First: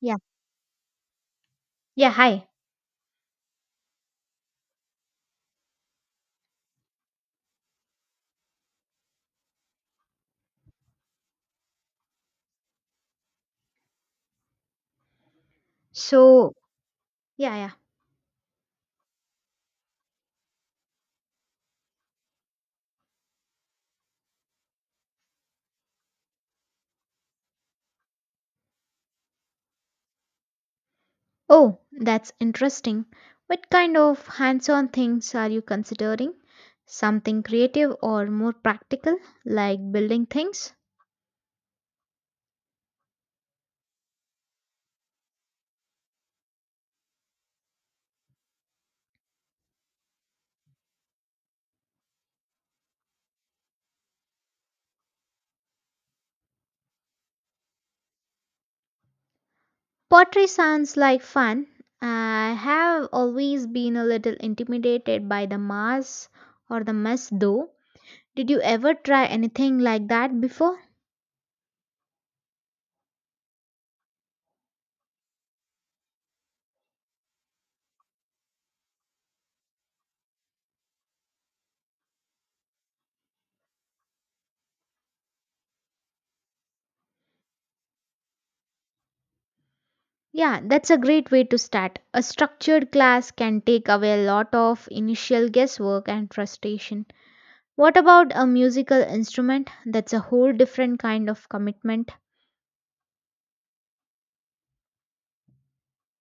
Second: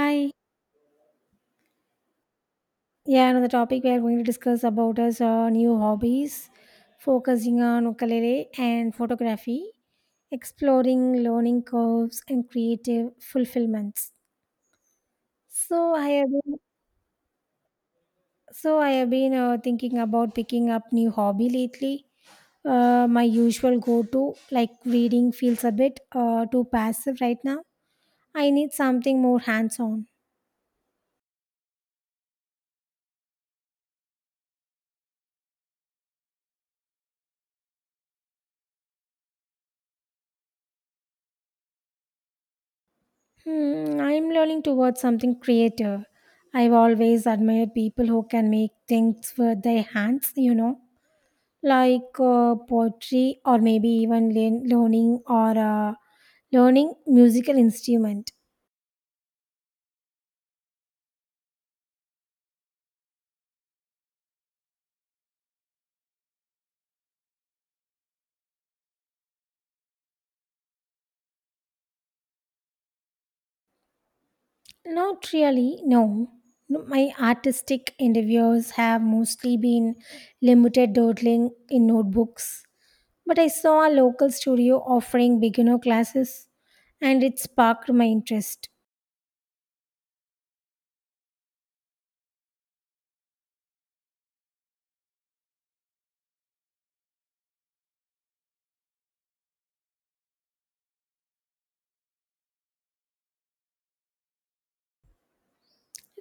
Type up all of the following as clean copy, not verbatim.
Yeah. Yeah, hi. Yeah, another topic we are going to discuss about is new hobbies, focusing on ukulele and photography, exploring learning curves and creative fulfillments. So I have So, been, yeah, yeah. so I have been thinking about picking up new hobby lately. My usual go-to, like reading, feels a bit too passive right now. I need something more hands-on. Oh, that's interesting. What kind of hands-on things are you considering? Something creative or more practical, like building things? Hmm, I'm learning towards something creative. I've always admired people who can make things with their hands, you know, like poetry or maybe even learning or learning musical instrument. Pottery sounds like fun. I have always been a little intimidated by the mass or the mess though. Did you ever try anything like that before? Not really, no. No, my artistic endeavors have mostly been limited dawdling in notebooks. But I saw a local studio offering beginner classes and it sparked my interest. Yeah, that's a great way to start. A structured class can take away a lot of initial guesswork and frustration. What about a musical instrument? That's a whole different kind of commitment.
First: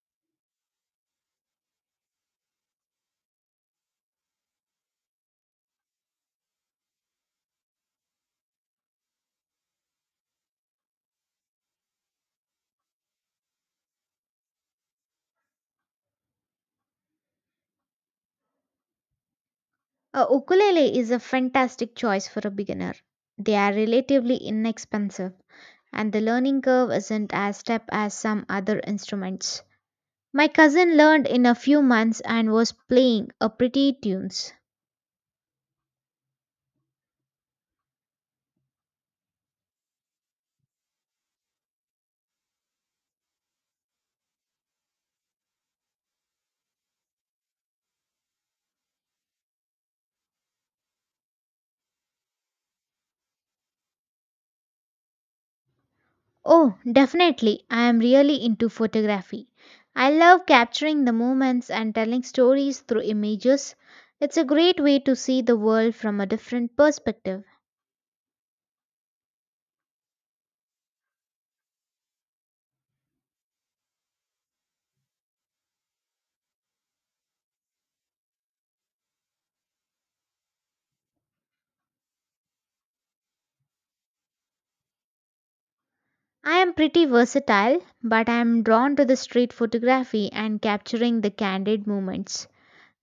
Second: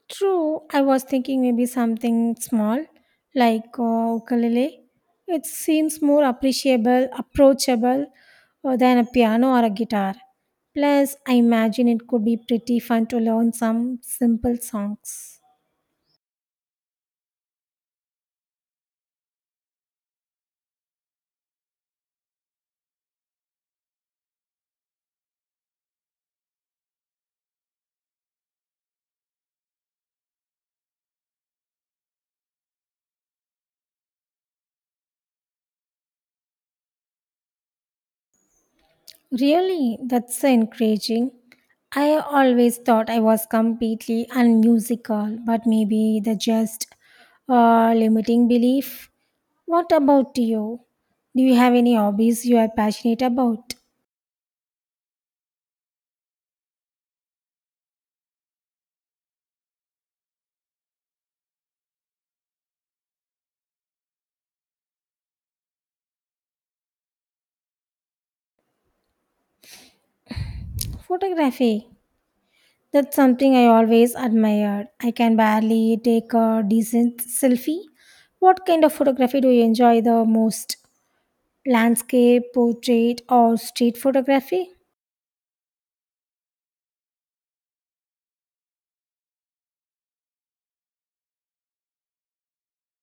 True, I was thinking maybe something small like ukulele. It seems more appreciable, approachable than a piano or a guitar. Plus, I imagine it could be pretty fun to learn some simple songs. A ukulele is a fantastic choice for a beginner. They are relatively inexpensive, and the learning curve isn't as steep as some other instruments. My cousin learned in a few months and was playing a pretty tunes. Really, that's so encouraging. I always thought I was completely unmusical, but maybe the just limiting belief. What about you? Do you have any hobbies you are passionate about? Oh, definitely, I am really into photography. I love capturing the moments and telling stories through images. It's a great way to see the world from a different perspective. Photography. That's something I always admired. I can barely take a decent selfie. What kind of photography do you enjoy the most? Landscape, portrait, or street photography? I am pretty versatile, but I am drawn to the street photography and capturing the candid moments.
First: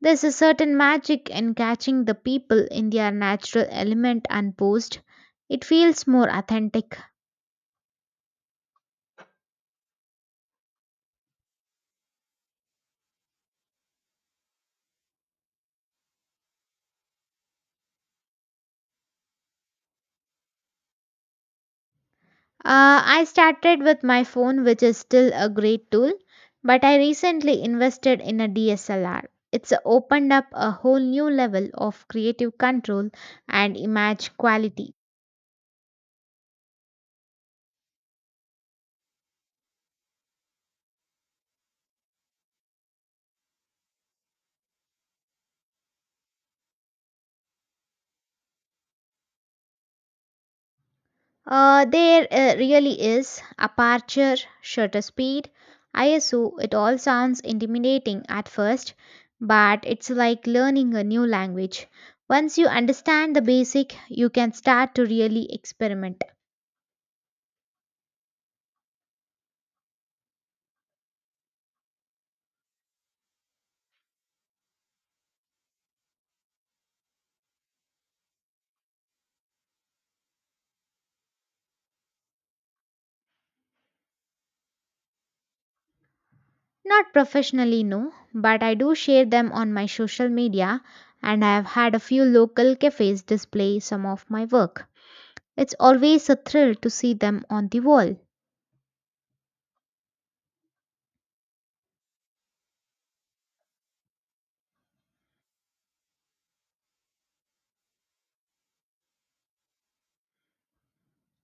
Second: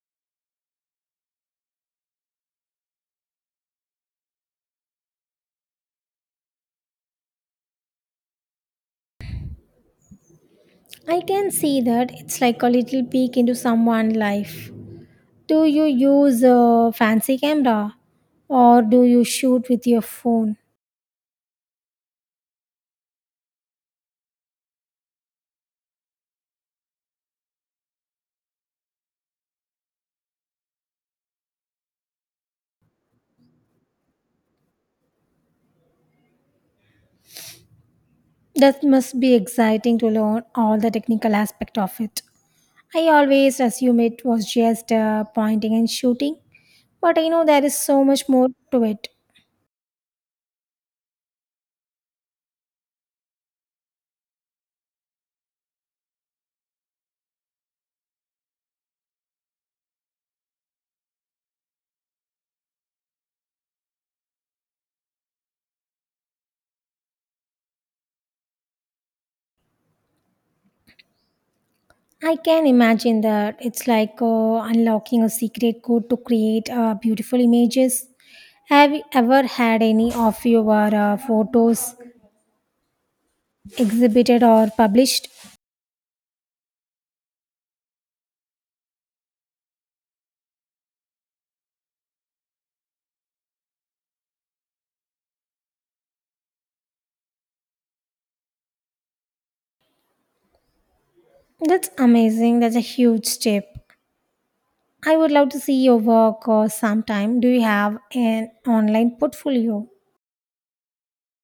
There's a certain magic in catching the people in their natural element unposed. It feels more authentic. I can see that it's like a little peek into someone's life. Do you use a fancy camera or do you shoot with your phone? I started with my phone, which is still a great tool, but I recently invested in a DSLR. It's opened up a whole new level of creative control and image quality. That must be exciting to learn all the technical aspect of it. I always assume it was just pointing and shooting, but I know there is so much more to it. There really is aperture, shutter speed, ISO. It all sounds intimidating at first, but it's like learning a new language. Once you understand the basic, you can start to really experiment. I can imagine that it's like unlocking a secret code to create beautiful images. Have you ever had any of your photos exhibited or published? Not professionally, no, but I do share them on my social media, and I have had a few local cafes display some of my work. It's always a thrill to see them on the wall. That's amazing. That's a huge step. I would love to see your work sometime. Do you have an online portfolio?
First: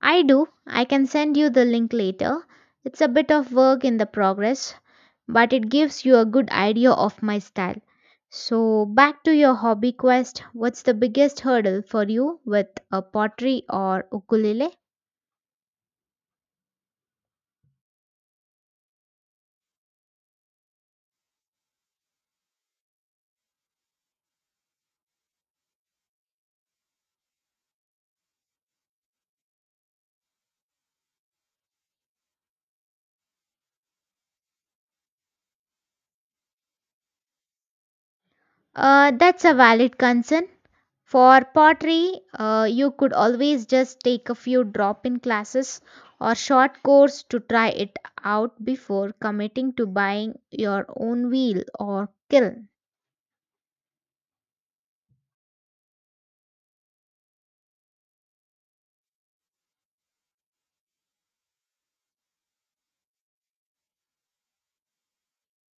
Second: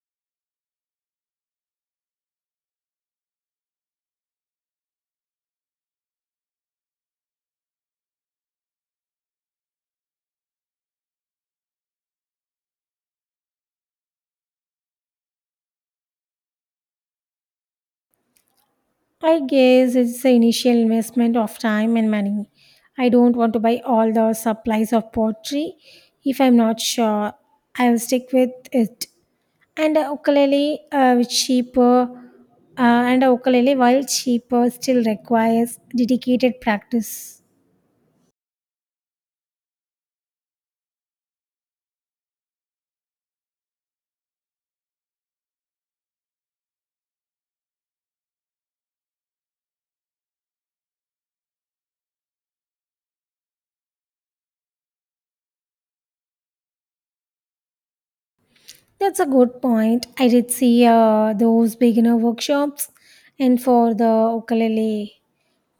I do. I can send you the link later. It's a bit of work in the progress, but it gives you a good idea of my style. So, back to your hobby quest. What's the biggest hurdle for you with a pottery or ukulele? I guess it's the initial investment of time and money. I don't want to buy all the supplies of pottery. If I'm not sure, I'll stick with it. And a ukulele, which cheaper, and a ukulele, while cheaper, still requires dedicated practice. That's a valid concern. For pottery, you could always just take a few drop in classes or short course to try it out before committing to buying your own wheel or kiln. That's a good point. I did see those beginner workshops, and for the ukulele,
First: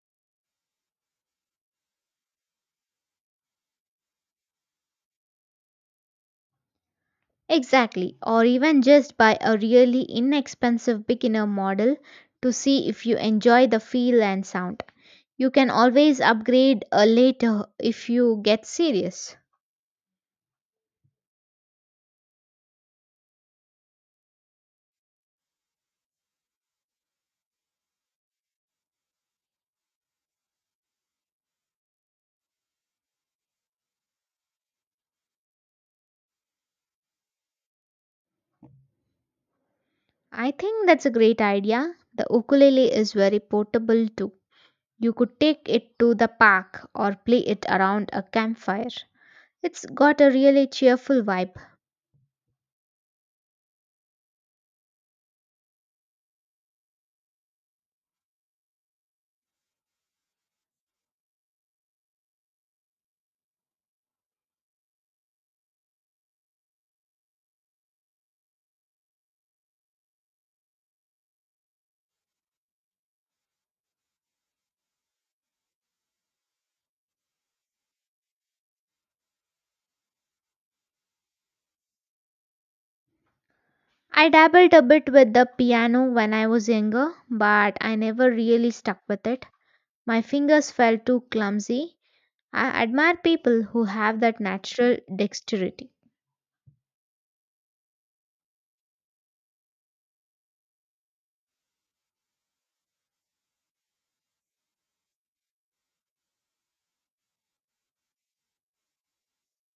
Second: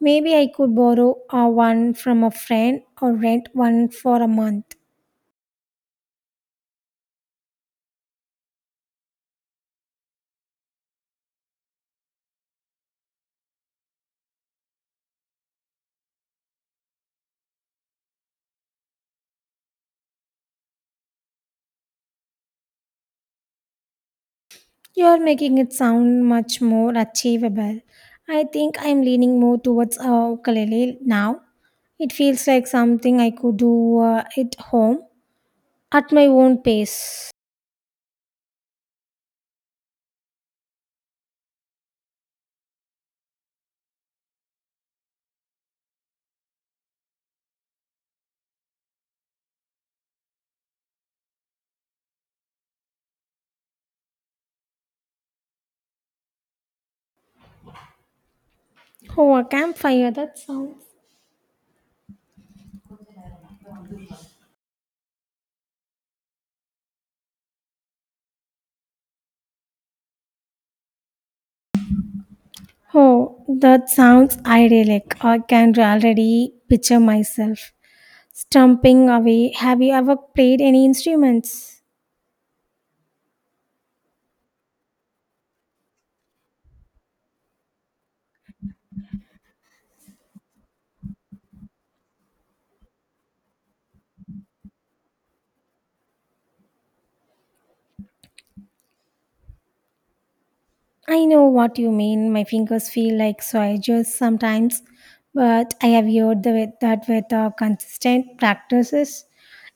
maybe I could borrow one from a friend or rent one for a month. Exactly, or even just buy a really inexpensive beginner model to see if you enjoy the feel and sound. You can always upgrade later if you get serious. You're making it sound much more achievable. I think I'm leaning more towards a ukulele now. It feels like something I could do at home at my own pace. I think that's a great idea. The ukulele is very portable too. You could take it to the park or play it around a campfire. It's got a really cheerful vibe. Oh, a campfire, that sounds oh, that sounds idyllic. I can already picture myself stumping away. Have you ever played any instruments? I dabbled a bit with the piano when I was younger, but I never really stuck with it. My fingers felt too clumsy. I admire people who have that natural dexterity. I know what you mean. My fingers feel like soldiers sometimes, but I have heard that with consistent practices,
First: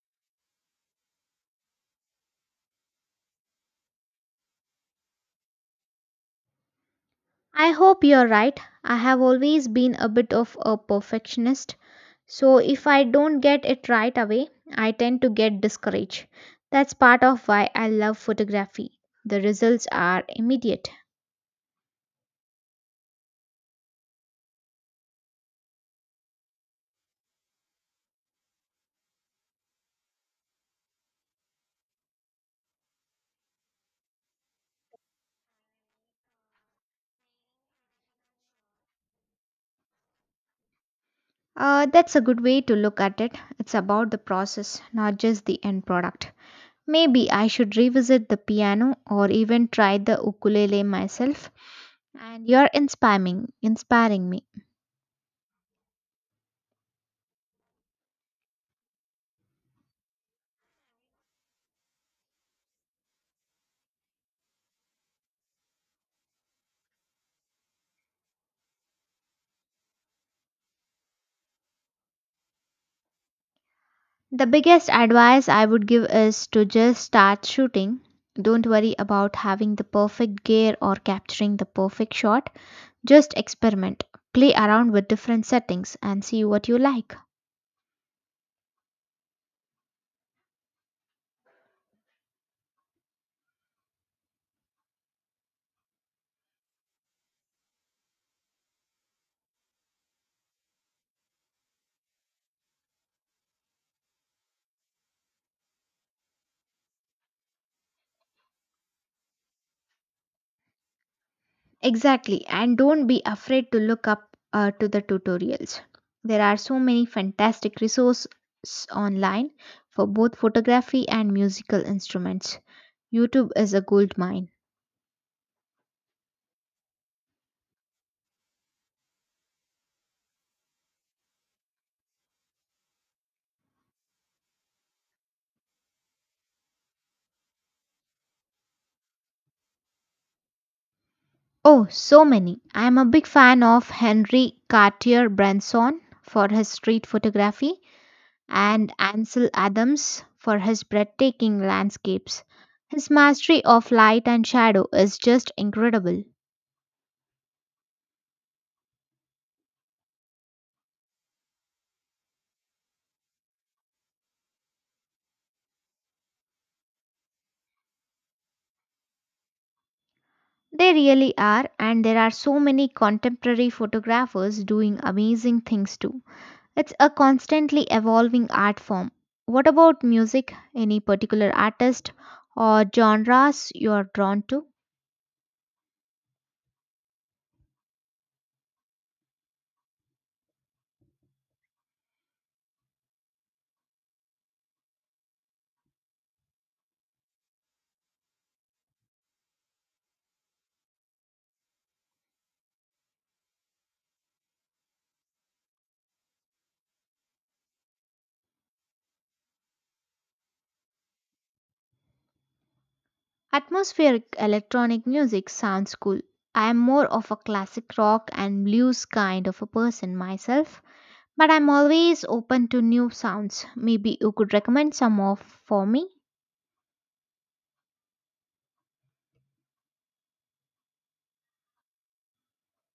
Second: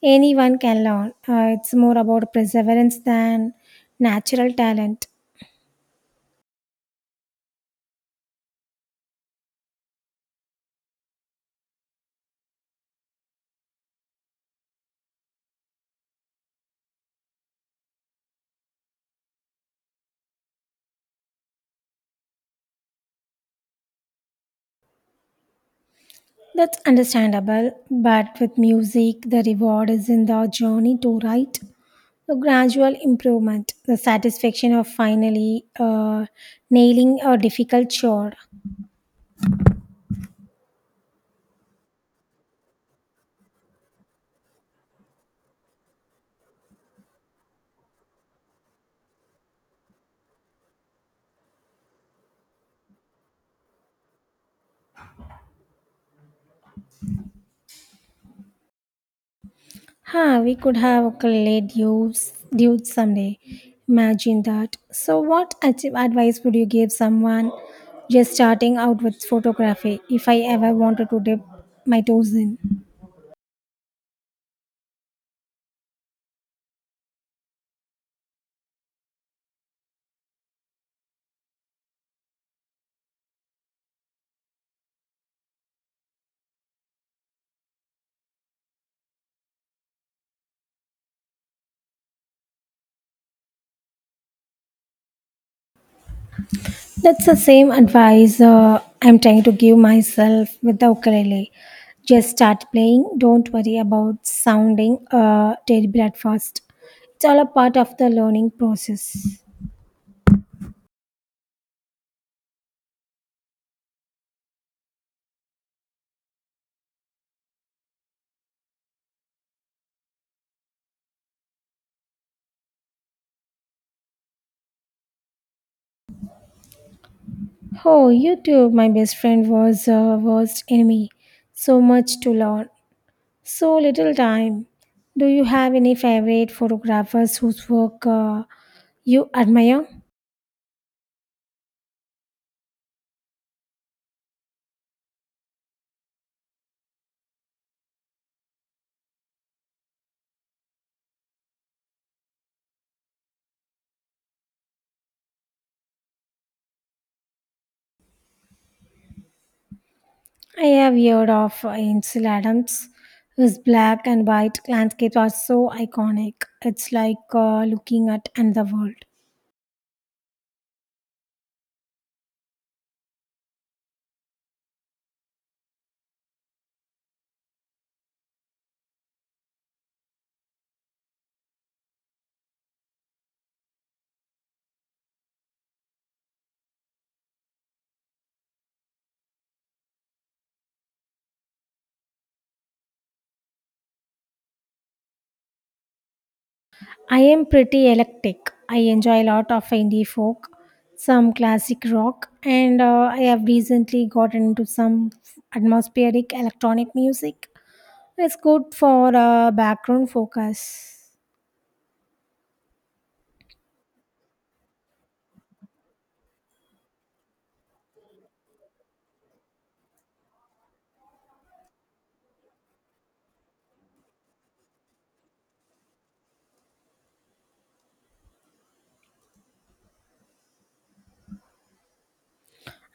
anyone can learn. It's more about perseverance than natural talent. I hope you're right. I have always been a bit of a perfectionist, so if I don't get it right away, I tend to get discouraged. That's part of why I love photography. The results are immediate. That's understandable, but with music, the reward is in the journey to write, the gradual improvement, the satisfaction of finally nailing a difficult chore. That's a good way to look at it. It's about the process, not just the end product. Maybe I should revisit the piano or even try the ukulele myself. And you're inspiring me. Ha, we could have ukulele dudes someday. Imagine that. So, what advice would you give someone just starting out with photography if I ever wanted to dip my toes in? The biggest advice I would give is to just start shooting. Don't worry about having the perfect gear or capturing the perfect shot. Just experiment. Play around with different settings and see what you like. That's the same advice I'm trying to give myself with the ukulele. Just start playing. Don't worry about sounding terrible at first. It's all a part of the learning process. Exactly, and don't be afraid to look up to the tutorials. There are so many fantastic resources online for both photography and musical instruments. YouTube is a gold mine. Oh, you too. My best friend was worst enemy. So much to learn. So little time. Do you have any favorite photographers whose work you admire? Oh, so many. I am a big fan of Henry Cartier Bresson for his street photography and Ansel Adams for his breathtaking landscapes. His mastery of light and shadow is just incredible. I have heard of Ansel Adams, whose black and white landscapes are so iconic. It's like looking at another world. They really are, and there are so many contemporary photographers doing amazing things too. It's a constantly evolving art form. What about music? Any particular artist or genres you are drawn to? I am pretty eclectic. I enjoy a lot of indie folk, some classic rock, and I have recently gotten into some atmospheric electronic music. It's good for background focus. Atmospheric electronic music sounds cool. I am more of a classic rock and blues kind of a person myself, but I'm always open to new sounds. Maybe you could recommend some of for me?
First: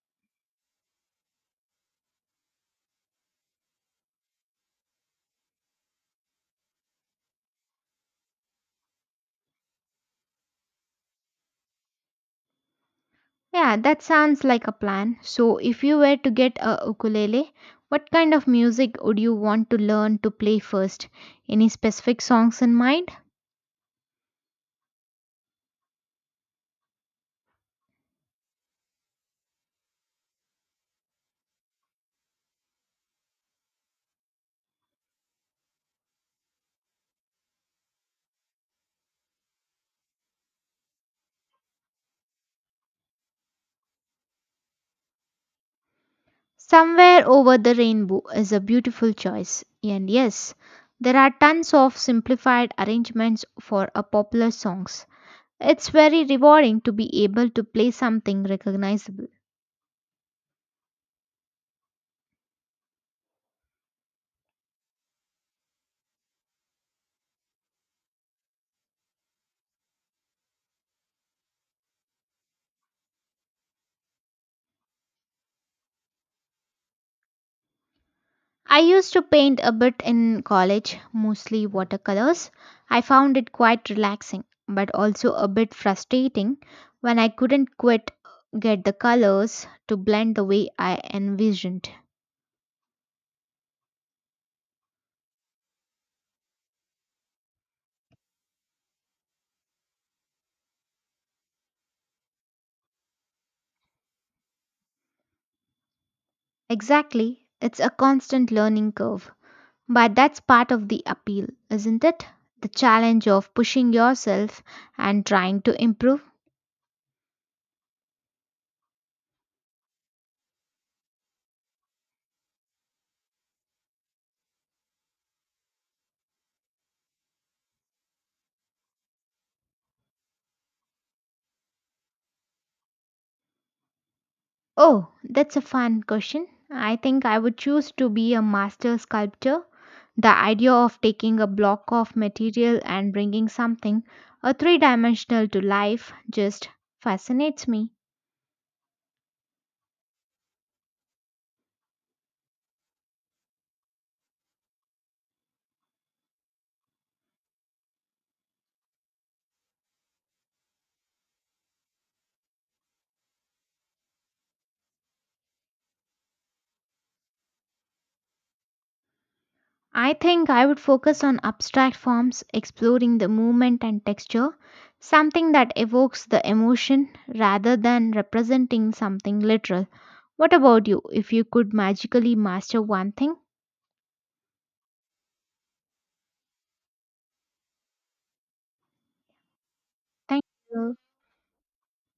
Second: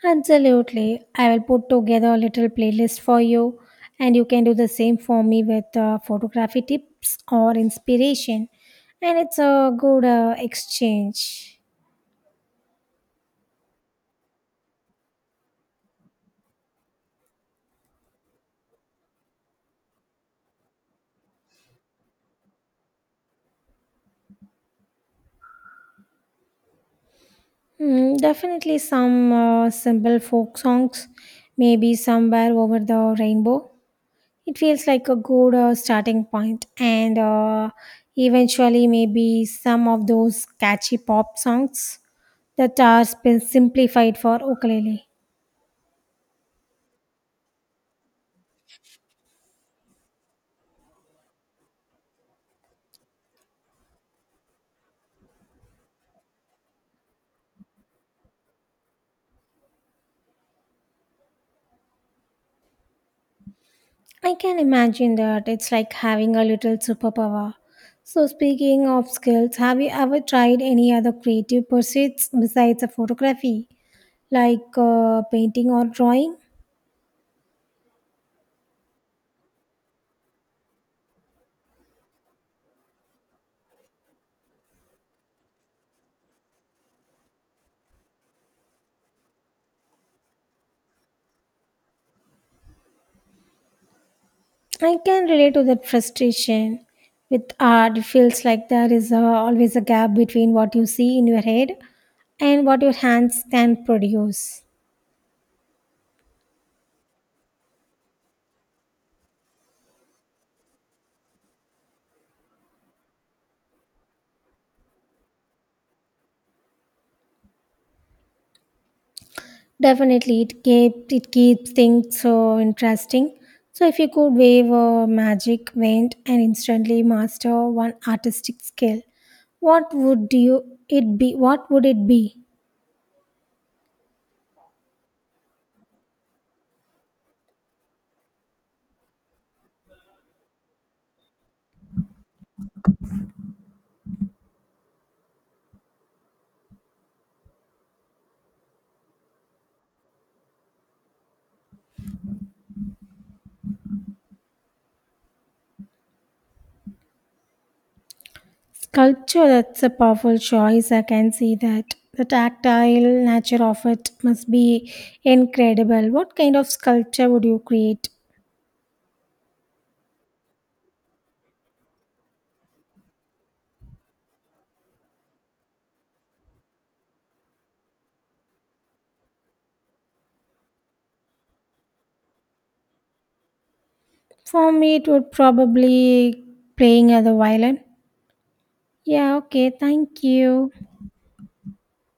Absolutely. I will put together a little playlist for you, and you can do the same for me with photography tips or inspiration. And it's a good exchange. Yeah, that sounds like a plan. So, if you were to get a ukulele, what kind of music would you want to learn to play first? Any specific songs in mind? Hmm, definitely some simple folk songs, maybe somewhere over the rainbow. It feels like a good starting point, and eventually, maybe some of those catchy pop songs that are simplified for ukulele. Somewhere over the rainbow is a beautiful choice, and yes, there are tons of simplified arrangements for a popular songs. It's very rewarding to be able to play something recognizable. I can imagine that it's like having a little superpower. So, speaking of skills, have you ever tried any other creative pursuits besides a photography, like painting or drawing? I used to paint a bit in college, mostly watercolors. I found it quite relaxing, but also a bit frustrating when I couldn't quite get the colors to blend the way I envisioned. I can relate to that frustration. With art, it feels like there is always a gap between what you see in your head and what your hands can produce. Exactly, it's a constant learning curve. But that's part of the appeal, isn't it? The challenge of pushing yourself and trying to improve. Definitely, it keeps things so interesting. So if you could wave a magic wand and instantly master one artistic skill, what would you it be? What would it be? Oh, that's a fun question. I think I would choose to be a master sculptor. The idea of taking a block of material and bringing something, a three dimensional to life, just fascinates me. Sculpture. That's a powerful choice. I can see that. The tactile nature of it must be incredible. What kind of sculpture would you create? I think I would focus on abstract forms, exploring the movement and texture, something that evokes the emotion rather than representing something literal. What about you? If you could magically master one thing, For me, it would probably playing at the violin. Yeah. Okay. Thank thank you. you.